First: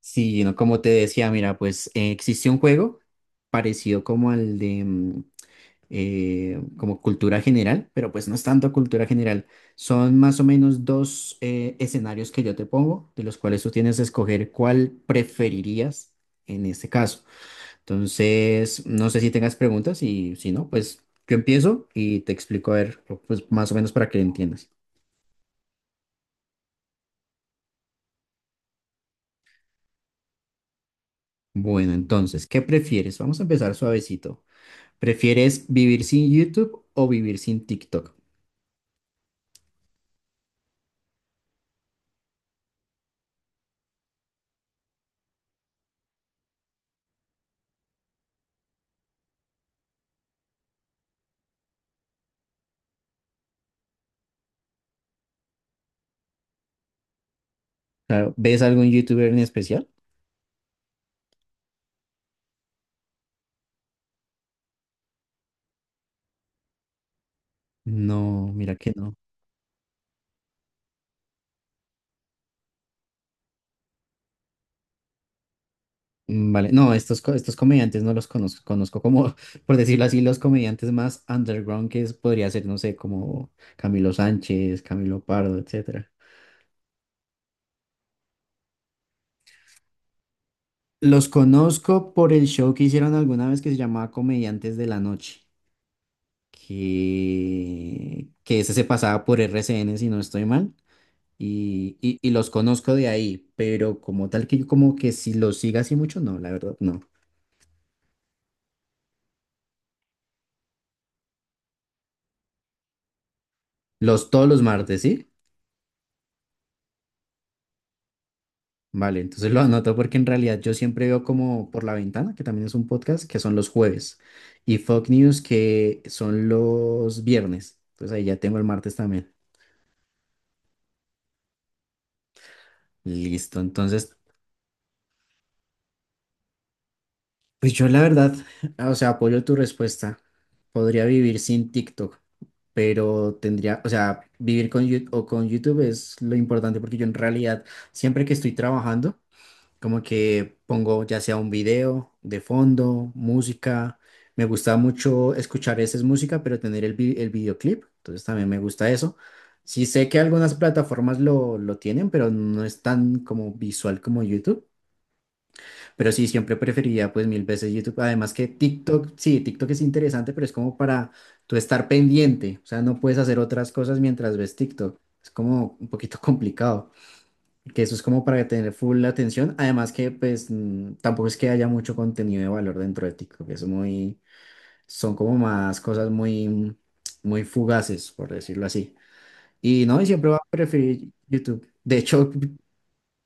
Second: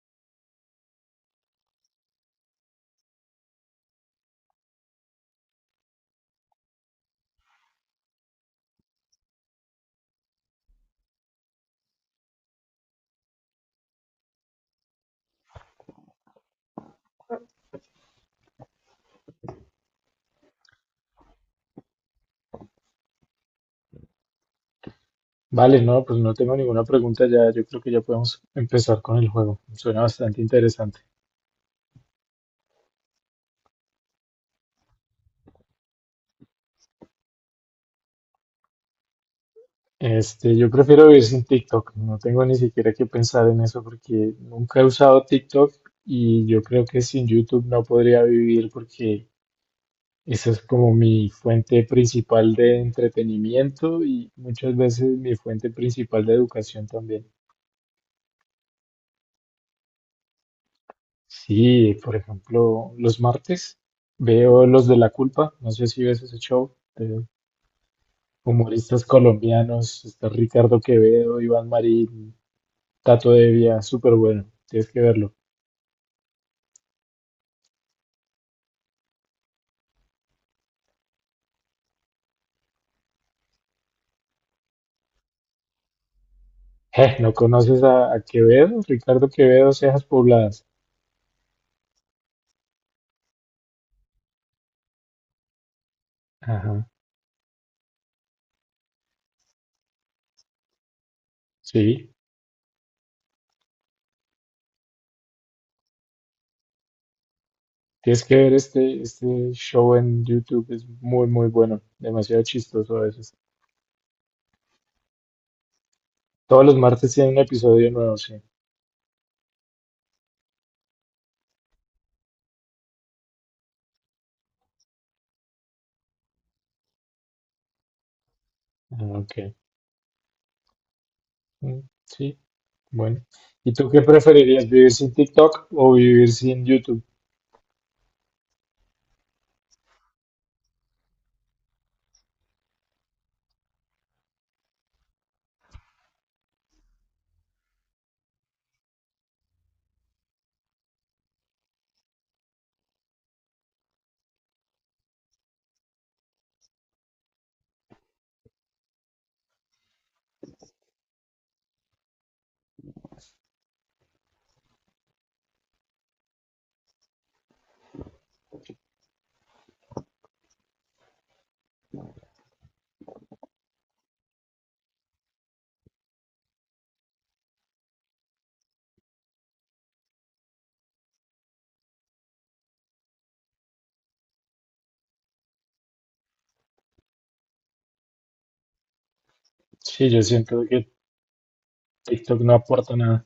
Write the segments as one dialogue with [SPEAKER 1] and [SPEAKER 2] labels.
[SPEAKER 1] Sí, no, como te decía, mira, pues existe un juego parecido como al de como cultura general, pero pues no es tanto cultura general. Son más o menos dos escenarios que yo te pongo, de los cuales tú tienes que escoger cuál preferirías en este caso. Entonces, no sé si tengas preguntas y si no, pues yo empiezo y te explico a ver, pues más o menos para que entiendas.
[SPEAKER 2] Vale, no, pues no tengo ninguna pregunta ya. Yo creo que ya podemos empezar con el juego. Suena bastante interesante.
[SPEAKER 1] Bueno, entonces, ¿qué prefieres? Vamos a empezar suavecito. ¿Prefieres vivir sin YouTube o vivir sin TikTok?
[SPEAKER 2] Yo prefiero vivir sin TikTok. No tengo ni siquiera que pensar en eso porque nunca he usado TikTok y yo creo que sin YouTube no podría vivir porque esa es como mi fuente principal de entretenimiento y muchas veces mi fuente principal de educación también.
[SPEAKER 1] Claro, ¿ves algún YouTuber en especial?
[SPEAKER 2] Sí, por ejemplo, los martes veo Los de la Culpa. No sé si ves ese show.
[SPEAKER 1] No, mira que
[SPEAKER 2] Humoristas
[SPEAKER 1] no.
[SPEAKER 2] colombianos, está Ricardo Quevedo, Iván Marín, Tato Devia, súper bueno, tienes que verlo.
[SPEAKER 1] Vale, no, estos comediantes no los conozco, conozco como, por decirlo así, los comediantes más underground podría ser, no sé, como Camilo Sánchez, Camilo Pardo, etcétera.
[SPEAKER 2] ¿No conoces a Quevedo? Ricardo Quevedo, Cejas Pobladas.
[SPEAKER 1] Los conozco por el show que hicieron alguna vez que se llamaba Comediantes de la Noche,
[SPEAKER 2] Ajá,
[SPEAKER 1] que ese se pasaba por RCN, si no estoy mal. Y,
[SPEAKER 2] sí,
[SPEAKER 1] y, y los conozco de ahí, pero como tal que yo como que si los siga así mucho, no, la verdad, no.
[SPEAKER 2] tienes que ver este show en YouTube, es muy, muy bueno, demasiado chistoso a veces.
[SPEAKER 1] Los todos los martes, ¿sí?
[SPEAKER 2] Todos los martes tiene un episodio nuevo, sí.
[SPEAKER 1] Vale, entonces lo anoto porque en realidad yo siempre veo como por la ventana, que también es un podcast, que son los jueves, y Fox News, que son los viernes. Entonces ahí ya tengo el martes
[SPEAKER 2] Ah,
[SPEAKER 1] también.
[SPEAKER 2] ok. Mm, sí, bueno.
[SPEAKER 1] Listo,
[SPEAKER 2] ¿Y tú qué
[SPEAKER 1] entonces.
[SPEAKER 2] preferirías, vivir sin TikTok o vivir sin YouTube?
[SPEAKER 1] Pues yo la verdad, o sea, apoyo tu respuesta. Podría vivir sin TikTok, pero tendría, o sea, vivir con YouTube o con YouTube es lo importante porque yo en realidad siempre que estoy trabajando, como que pongo ya sea un video de fondo, música. Me gusta mucho escuchar esa música, pero tener el videoclip, entonces también me gusta eso. Sí sé que algunas plataformas lo tienen, pero no es tan como visual como YouTube. Pero sí, siempre preferiría pues mil veces YouTube. Además que TikTok, sí, TikTok es interesante, pero es como para tú estar pendiente. O sea, no puedes hacer otras cosas mientras ves TikTok. Es como un poquito complicado. Que eso es como para tener full la atención. Además que pues tampoco es que haya mucho contenido de valor dentro de TikTok. Es muy, son como más cosas muy fugaces, por decirlo así. Y no, y
[SPEAKER 2] Sí, yo
[SPEAKER 1] siempre va a
[SPEAKER 2] siento que
[SPEAKER 1] preferir YouTube. De hecho,
[SPEAKER 2] TikTok no aporta nada.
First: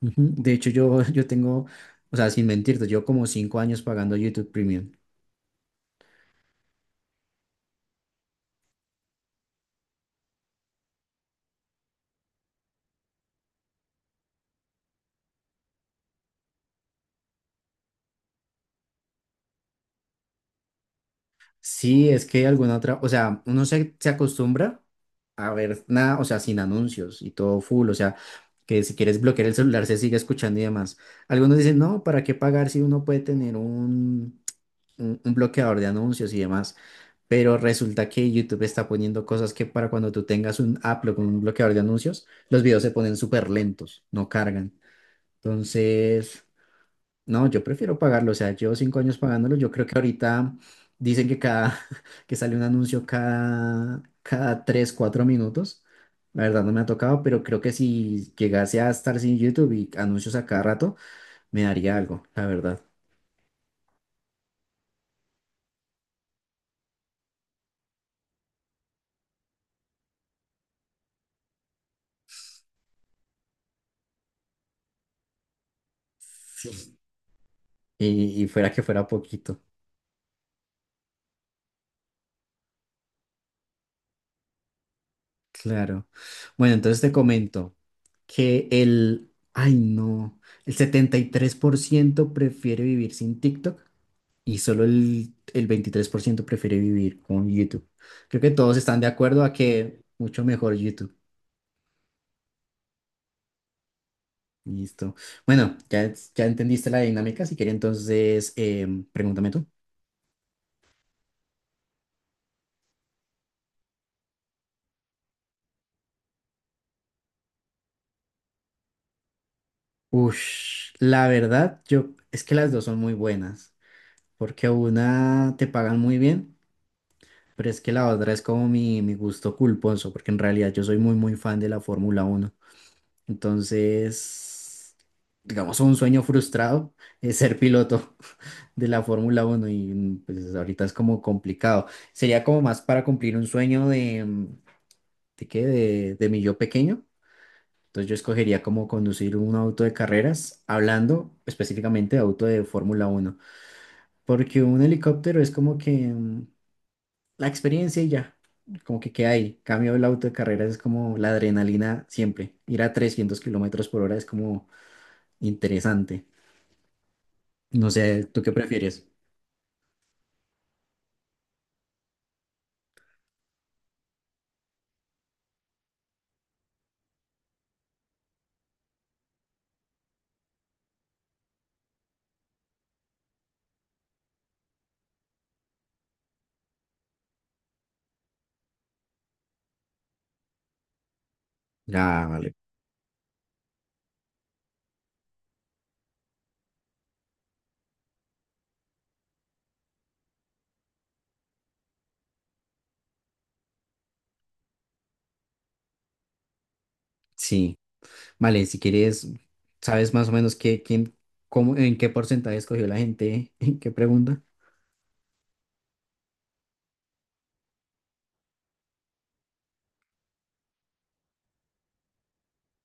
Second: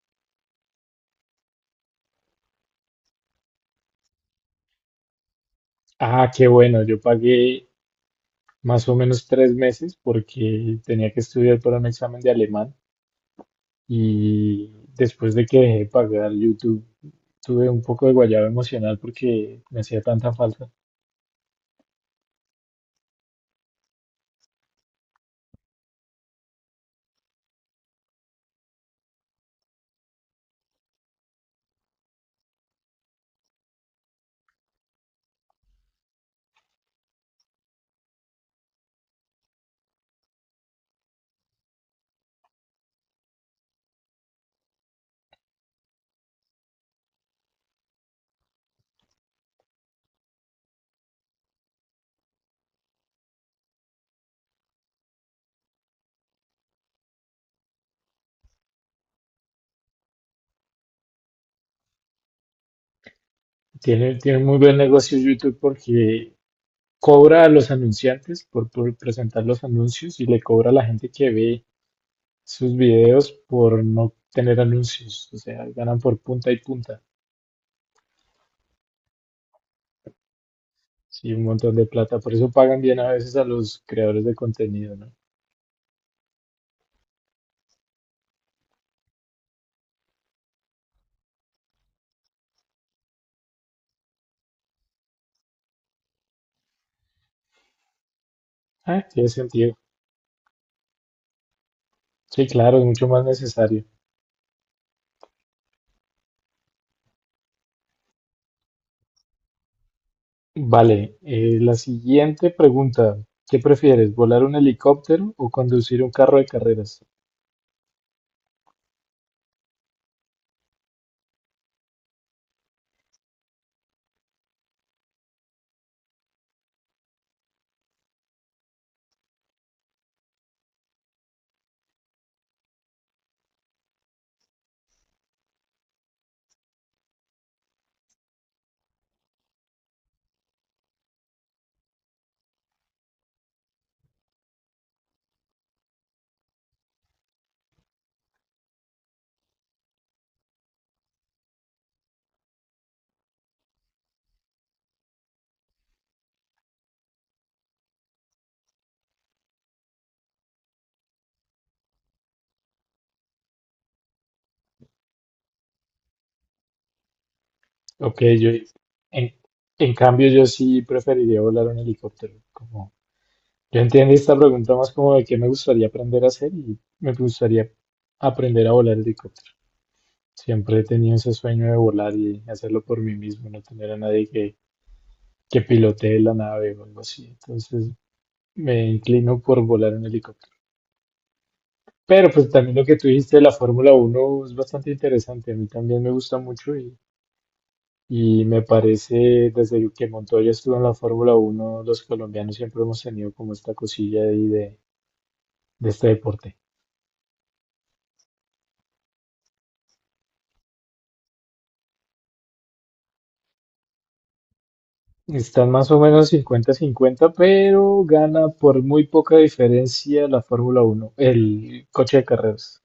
[SPEAKER 1] ujú. De hecho, yo tengo, o sea, sin mentirte, yo como 5 años pagando YouTube Premium.
[SPEAKER 2] Ah, qué bueno, yo pagué más o menos 3 meses porque tenía que estudiar para un examen de alemán y después de que dejé de pagar YouTube tuve un poco de guayaba emocional porque me hacía tanta falta.
[SPEAKER 1] Sí, es que alguna otra, o sea, uno se acostumbra a ver nada, o sea, sin anuncios y todo full, o sea, que si quieres bloquear el celular se sigue escuchando y demás. Algunos dicen, no, ¿para qué pagar si uno puede tener un bloqueador de anuncios y demás? Pero resulta que YouTube está poniendo cosas que para cuando tú tengas un Apple con un bloqueador de anuncios, los videos se ponen súper lentos, no cargan. Entonces... No, yo prefiero pagarlo, o sea, llevo 5 años pagándolo, yo creo que ahorita dicen que cada, que sale un anuncio cada tres, cuatro minutos, la verdad no me ha tocado, pero creo que si llegase a estar sin YouTube y anuncios a cada rato, me daría algo, la verdad.
[SPEAKER 2] Tiene muy buen negocio YouTube porque cobra a los anunciantes por presentar los anuncios y le cobra a la gente que ve sus videos por no tener anuncios, o sea, ganan por punta y
[SPEAKER 1] Sí.
[SPEAKER 2] punta.
[SPEAKER 1] Y fuera que fuera poquito,
[SPEAKER 2] Sí, un montón de plata, por eso pagan bien a veces a los creadores de contenido, ¿no?
[SPEAKER 1] claro. Bueno, entonces te comento que el, ay no, el 73% prefiere vivir sin TikTok y solo el 23% prefiere vivir con YouTube. Creo que todos están
[SPEAKER 2] Ah,
[SPEAKER 1] de
[SPEAKER 2] tiene
[SPEAKER 1] acuerdo a
[SPEAKER 2] sentido.
[SPEAKER 1] que mucho mejor YouTube.
[SPEAKER 2] Sí, claro, es mucho más necesario.
[SPEAKER 1] Listo. Bueno, ya entendiste la dinámica. Si quieres, entonces, pregúntame tú.
[SPEAKER 2] Vale, la siguiente pregunta. ¿Qué prefieres, volar un helicóptero o conducir un carro de carreras?
[SPEAKER 1] Ush, la verdad, yo, es que las dos son muy buenas, porque una te pagan muy bien, pero es que la otra es como mi gusto culposo, porque en realidad yo soy muy fan de la Fórmula Uno. Entonces, digamos, un sueño frustrado es ser piloto de la Fórmula uno y pues ahorita es como complicado. Sería como más para cumplir un sueño de ¿de qué? De mi yo pequeño. Entonces yo escogería como conducir un auto de carreras, hablando específicamente de auto de Fórmula uno porque un helicóptero es como que la experiencia y ya, como que queda ahí. Cambio el auto de carreras es como la adrenalina siempre. Ir a 300 kilómetros por hora es como interesante. No
[SPEAKER 2] Ok,
[SPEAKER 1] sé, ¿tú
[SPEAKER 2] yo
[SPEAKER 1] qué prefieres?
[SPEAKER 2] en, en cambio yo sí preferiría volar un helicóptero. Como, yo entiendo esta pregunta más como de qué me gustaría aprender a hacer y me gustaría aprender a volar helicóptero. Siempre he tenido ese sueño de volar y hacerlo por mí mismo, no tener a nadie que pilotee la nave o algo así. Entonces me inclino por volar en helicóptero.
[SPEAKER 1] Ah,
[SPEAKER 2] Pero pues
[SPEAKER 1] vale.
[SPEAKER 2] también lo que tú dijiste de la Fórmula Uno es bastante interesante. A mí también me gusta mucho y me parece, desde que Montoya estuvo en la Fórmula Uno los colombianos siempre hemos tenido como esta cosilla ahí de este deporte.
[SPEAKER 1] Sí. Vale, si quieres, ¿sabes más o menos qué, quién, cómo, en qué porcentaje escogió la gente? ¿En qué pregunta?
[SPEAKER 2] Están más o menos 50-50, pero gana por muy poca diferencia la Fórmula Uno, el coche de carreras.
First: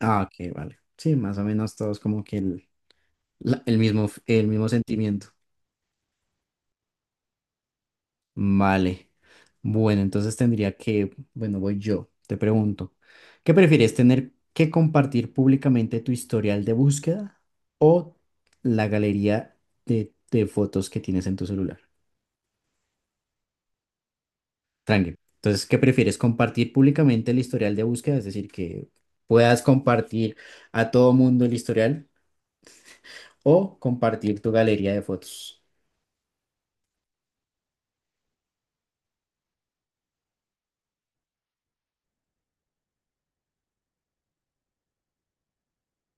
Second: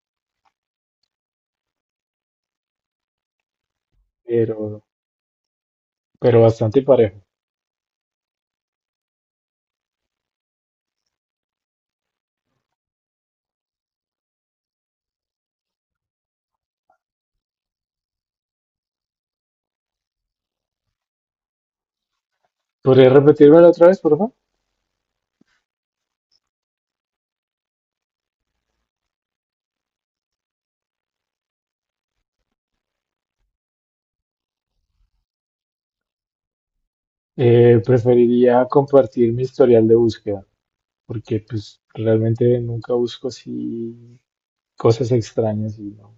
[SPEAKER 1] Ah, ok, vale. Sí, más o menos todos como que el, el mismo, el mismo
[SPEAKER 2] Pero,
[SPEAKER 1] sentimiento.
[SPEAKER 2] pero bastante parejo.
[SPEAKER 1] Vale. Bueno, entonces tendría que, bueno, voy yo, te pregunto, ¿qué prefieres tener que compartir públicamente tu historial de búsqueda o la galería de fotos que tienes en tu celular?
[SPEAKER 2] ¿Podrías repetírmelo otra vez, por favor?
[SPEAKER 1] Tranqui. Entonces, ¿qué prefieres? ¿Compartir públicamente el historial de búsqueda? Es decir, que puedas compartir a todo mundo el historial o compartir tu galería de fotos.
[SPEAKER 2] Preferiría compartir mi historial de búsqueda, porque pues realmente nunca busco así cosas extrañas y no.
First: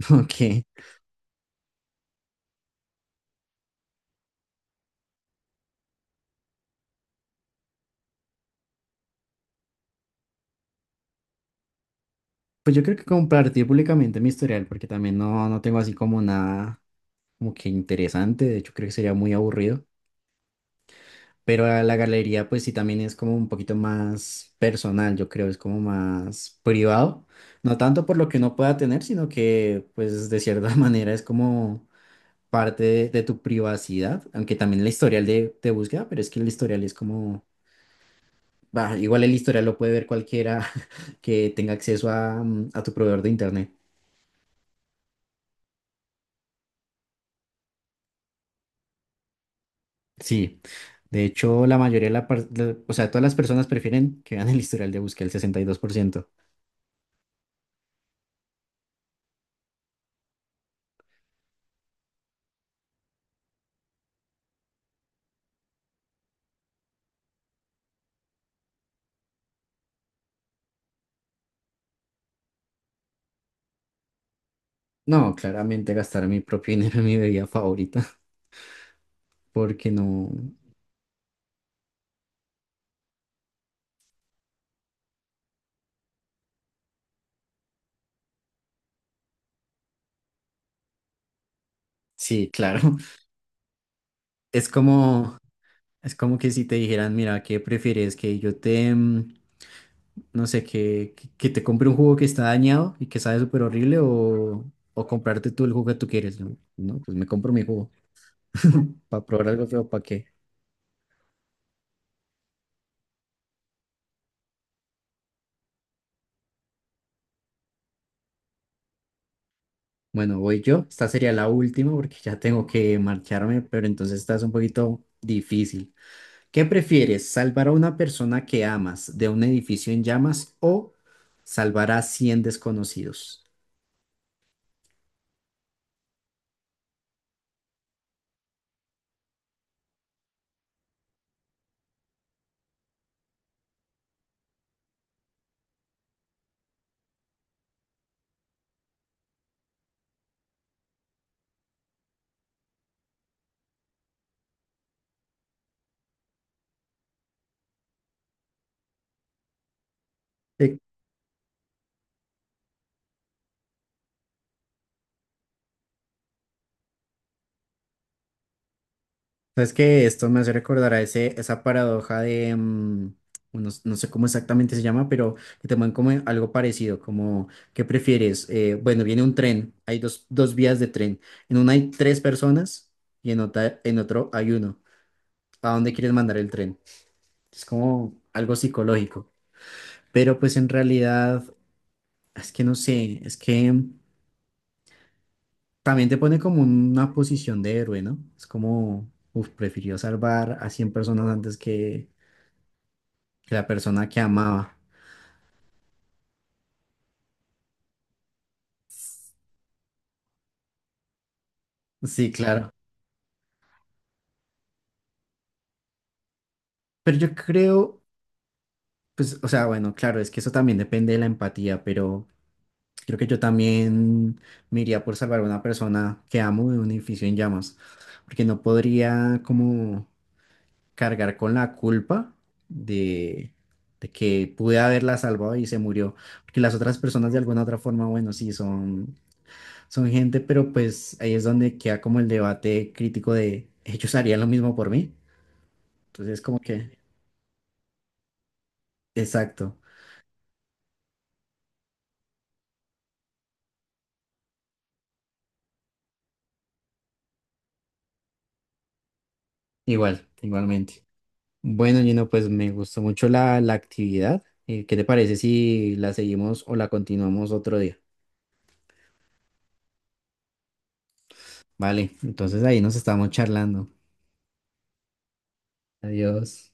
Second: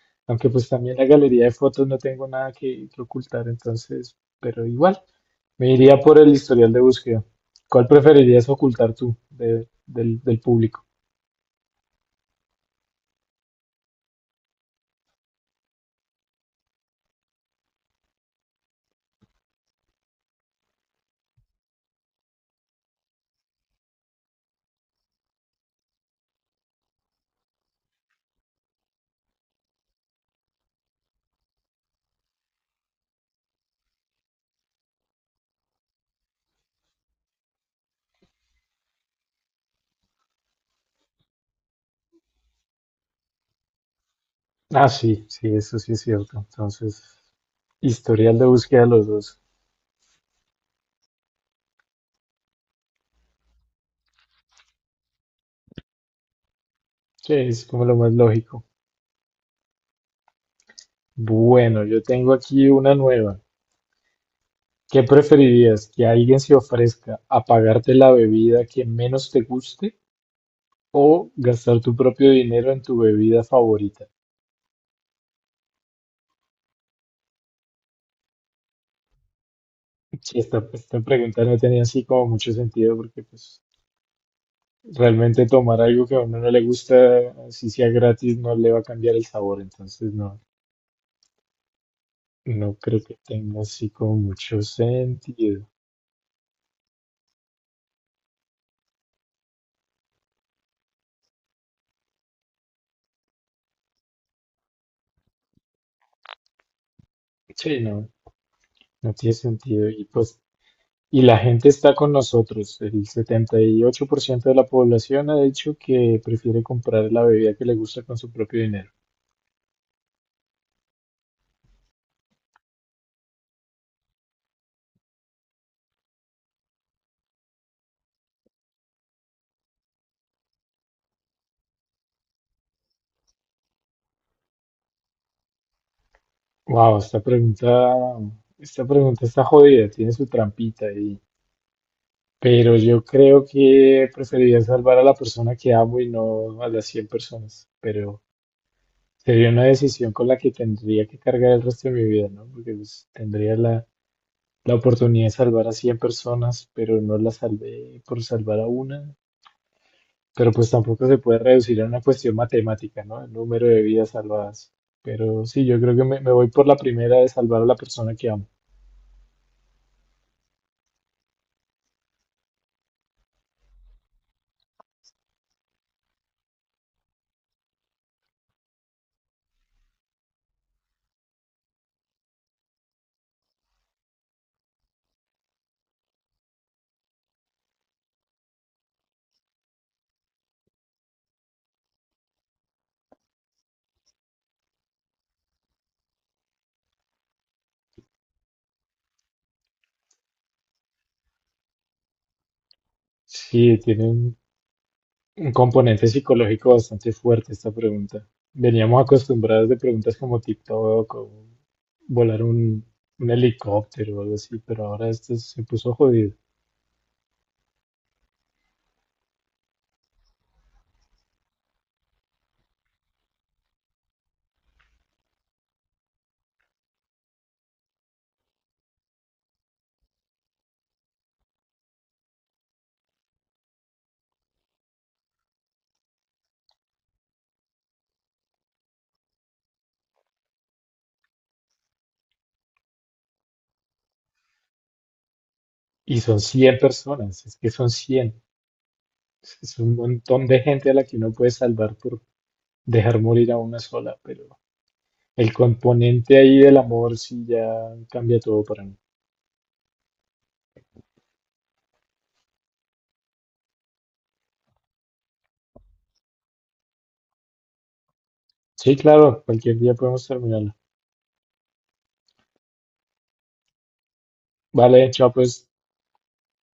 [SPEAKER 2] Aunque
[SPEAKER 1] Ok.
[SPEAKER 2] pues también la galería de fotos no tengo nada que ocultar, entonces, pero igual, me iría por el historial de búsqueda. ¿Cuál preferirías ocultar tú del público?
[SPEAKER 1] Pues yo creo que compartir públicamente mi historial, porque también no, no tengo así como nada como que interesante. De hecho, creo que sería muy aburrido. Pero a la galería, pues sí, también es como un poquito más personal, yo creo, es como más privado. No tanto por lo que uno pueda tener, sino que, pues, de cierta manera es como parte de tu privacidad, aunque también el historial de búsqueda, pero es que el historial es como, bah, igual el historial lo puede ver cualquiera que tenga acceso a tu proveedor de internet.
[SPEAKER 2] Ah, sí, sí, eso sí es cierto. Entonces, historial de búsqueda los dos.
[SPEAKER 1] Sí, de hecho, la mayoría de o sea, todas las personas prefieren que vean el historial de búsqueda, el 62%.
[SPEAKER 2] Sí, es como lo más lógico. Bueno, yo tengo aquí una nueva. ¿Qué preferirías? ¿Que alguien se ofrezca a pagarte la bebida que menos te guste o gastar tu propio dinero en tu bebida favorita?
[SPEAKER 1] No, claramente gastar mi propio dinero en mi bebida favorita, porque no,
[SPEAKER 2] Sí, esta pregunta no tenía así como mucho sentido porque pues realmente tomar algo que a uno no le gusta, así sea gratis, no le va a cambiar el sabor. Entonces no,
[SPEAKER 1] sí,
[SPEAKER 2] no
[SPEAKER 1] claro,
[SPEAKER 2] creo que tenga así como mucho
[SPEAKER 1] es como,
[SPEAKER 2] sentido.
[SPEAKER 1] es como que si te dijeran, mira, ¿qué prefieres? Que yo te... no sé, que te compre un jugo que está dañado y que sabe súper horrible o comprarte tú el jugo que tú quieres. No, no, pues me compro mi
[SPEAKER 2] Sí,
[SPEAKER 1] jugo
[SPEAKER 2] no, no
[SPEAKER 1] para
[SPEAKER 2] tiene
[SPEAKER 1] probar algo feo,
[SPEAKER 2] sentido.
[SPEAKER 1] ¿para
[SPEAKER 2] Y
[SPEAKER 1] qué?
[SPEAKER 2] pues y la gente está con nosotros. El 78% de la población ha dicho que prefiere comprar la bebida que le gusta con su propio dinero.
[SPEAKER 1] Bueno, voy yo. Esta sería la última porque ya tengo que marcharme, pero entonces esta es un poquito difícil. ¿Qué prefieres, salvar a una persona que amas de un edificio en llamas o salvar a 100 desconocidos?
[SPEAKER 2] Wow, esta pregunta está jodida, tiene su trampita ahí. Pero yo creo que preferiría salvar a la persona que amo y no a las 100 personas. Pero sería una decisión con la que tendría que cargar el resto de mi vida, ¿no? Porque pues, tendría la, la oportunidad de salvar a 100 personas, pero no la salvé por salvar a una. Pero pues tampoco se puede reducir a una cuestión matemática, ¿no? El número de vidas salvadas. Pero sí, yo creo que me voy por la primera de salvar a la persona que amo.
[SPEAKER 1] Sabes que esto me hace recordar a ese, esa paradoja de no, no sé cómo exactamente se llama, pero que te ponen como algo parecido, como, ¿qué prefieres? Bueno, viene un tren, hay dos vías de tren. En una hay tres personas y en otra, en otro hay uno. ¿A dónde quieres mandar el tren? Es como algo psicológico. Pero pues en realidad, es que no sé, es que también te pone como una posición de héroe, ¿no? Es como, uff, prefirió salvar a 100 personas antes que la
[SPEAKER 2] Sí, tiene
[SPEAKER 1] persona que
[SPEAKER 2] un,
[SPEAKER 1] amaba.
[SPEAKER 2] un componente psicológico bastante fuerte esta pregunta. Veníamos acostumbrados de preguntas como TikTok o
[SPEAKER 1] Sí,
[SPEAKER 2] volar
[SPEAKER 1] claro.
[SPEAKER 2] un helicóptero o algo así, pero ahora esto se puso jodido.
[SPEAKER 1] Pero yo creo, pues, o sea, bueno, claro, es que eso también depende de la empatía, pero creo que yo también me iría por salvar a una persona que amo de un edificio en llamas, porque no podría como cargar con la culpa de, de que pude haberla salvado y se murió, porque las otras personas de alguna otra forma, bueno, sí, son gente, pero pues ahí es donde queda como el debate crítico de, ¿ellos harían lo mismo por mí?
[SPEAKER 2] Y son
[SPEAKER 1] Entonces, como
[SPEAKER 2] cien
[SPEAKER 1] que...
[SPEAKER 2] personas, es que son 100.
[SPEAKER 1] Exacto,
[SPEAKER 2] Es un montón de gente a la que uno puede salvar por dejar morir a una sola, pero el componente ahí del amor sí ya cambia todo para mí.
[SPEAKER 1] igual, igualmente. Bueno, Gino, pues me gustó mucho la actividad. ¿Qué te parece si la seguimos o la continuamos otro día?
[SPEAKER 2] Sí, claro, cualquier día podemos terminarla.
[SPEAKER 1] Vale, entonces ahí nos estamos charlando.
[SPEAKER 2] Vale, chao pues.
[SPEAKER 1] Adiós.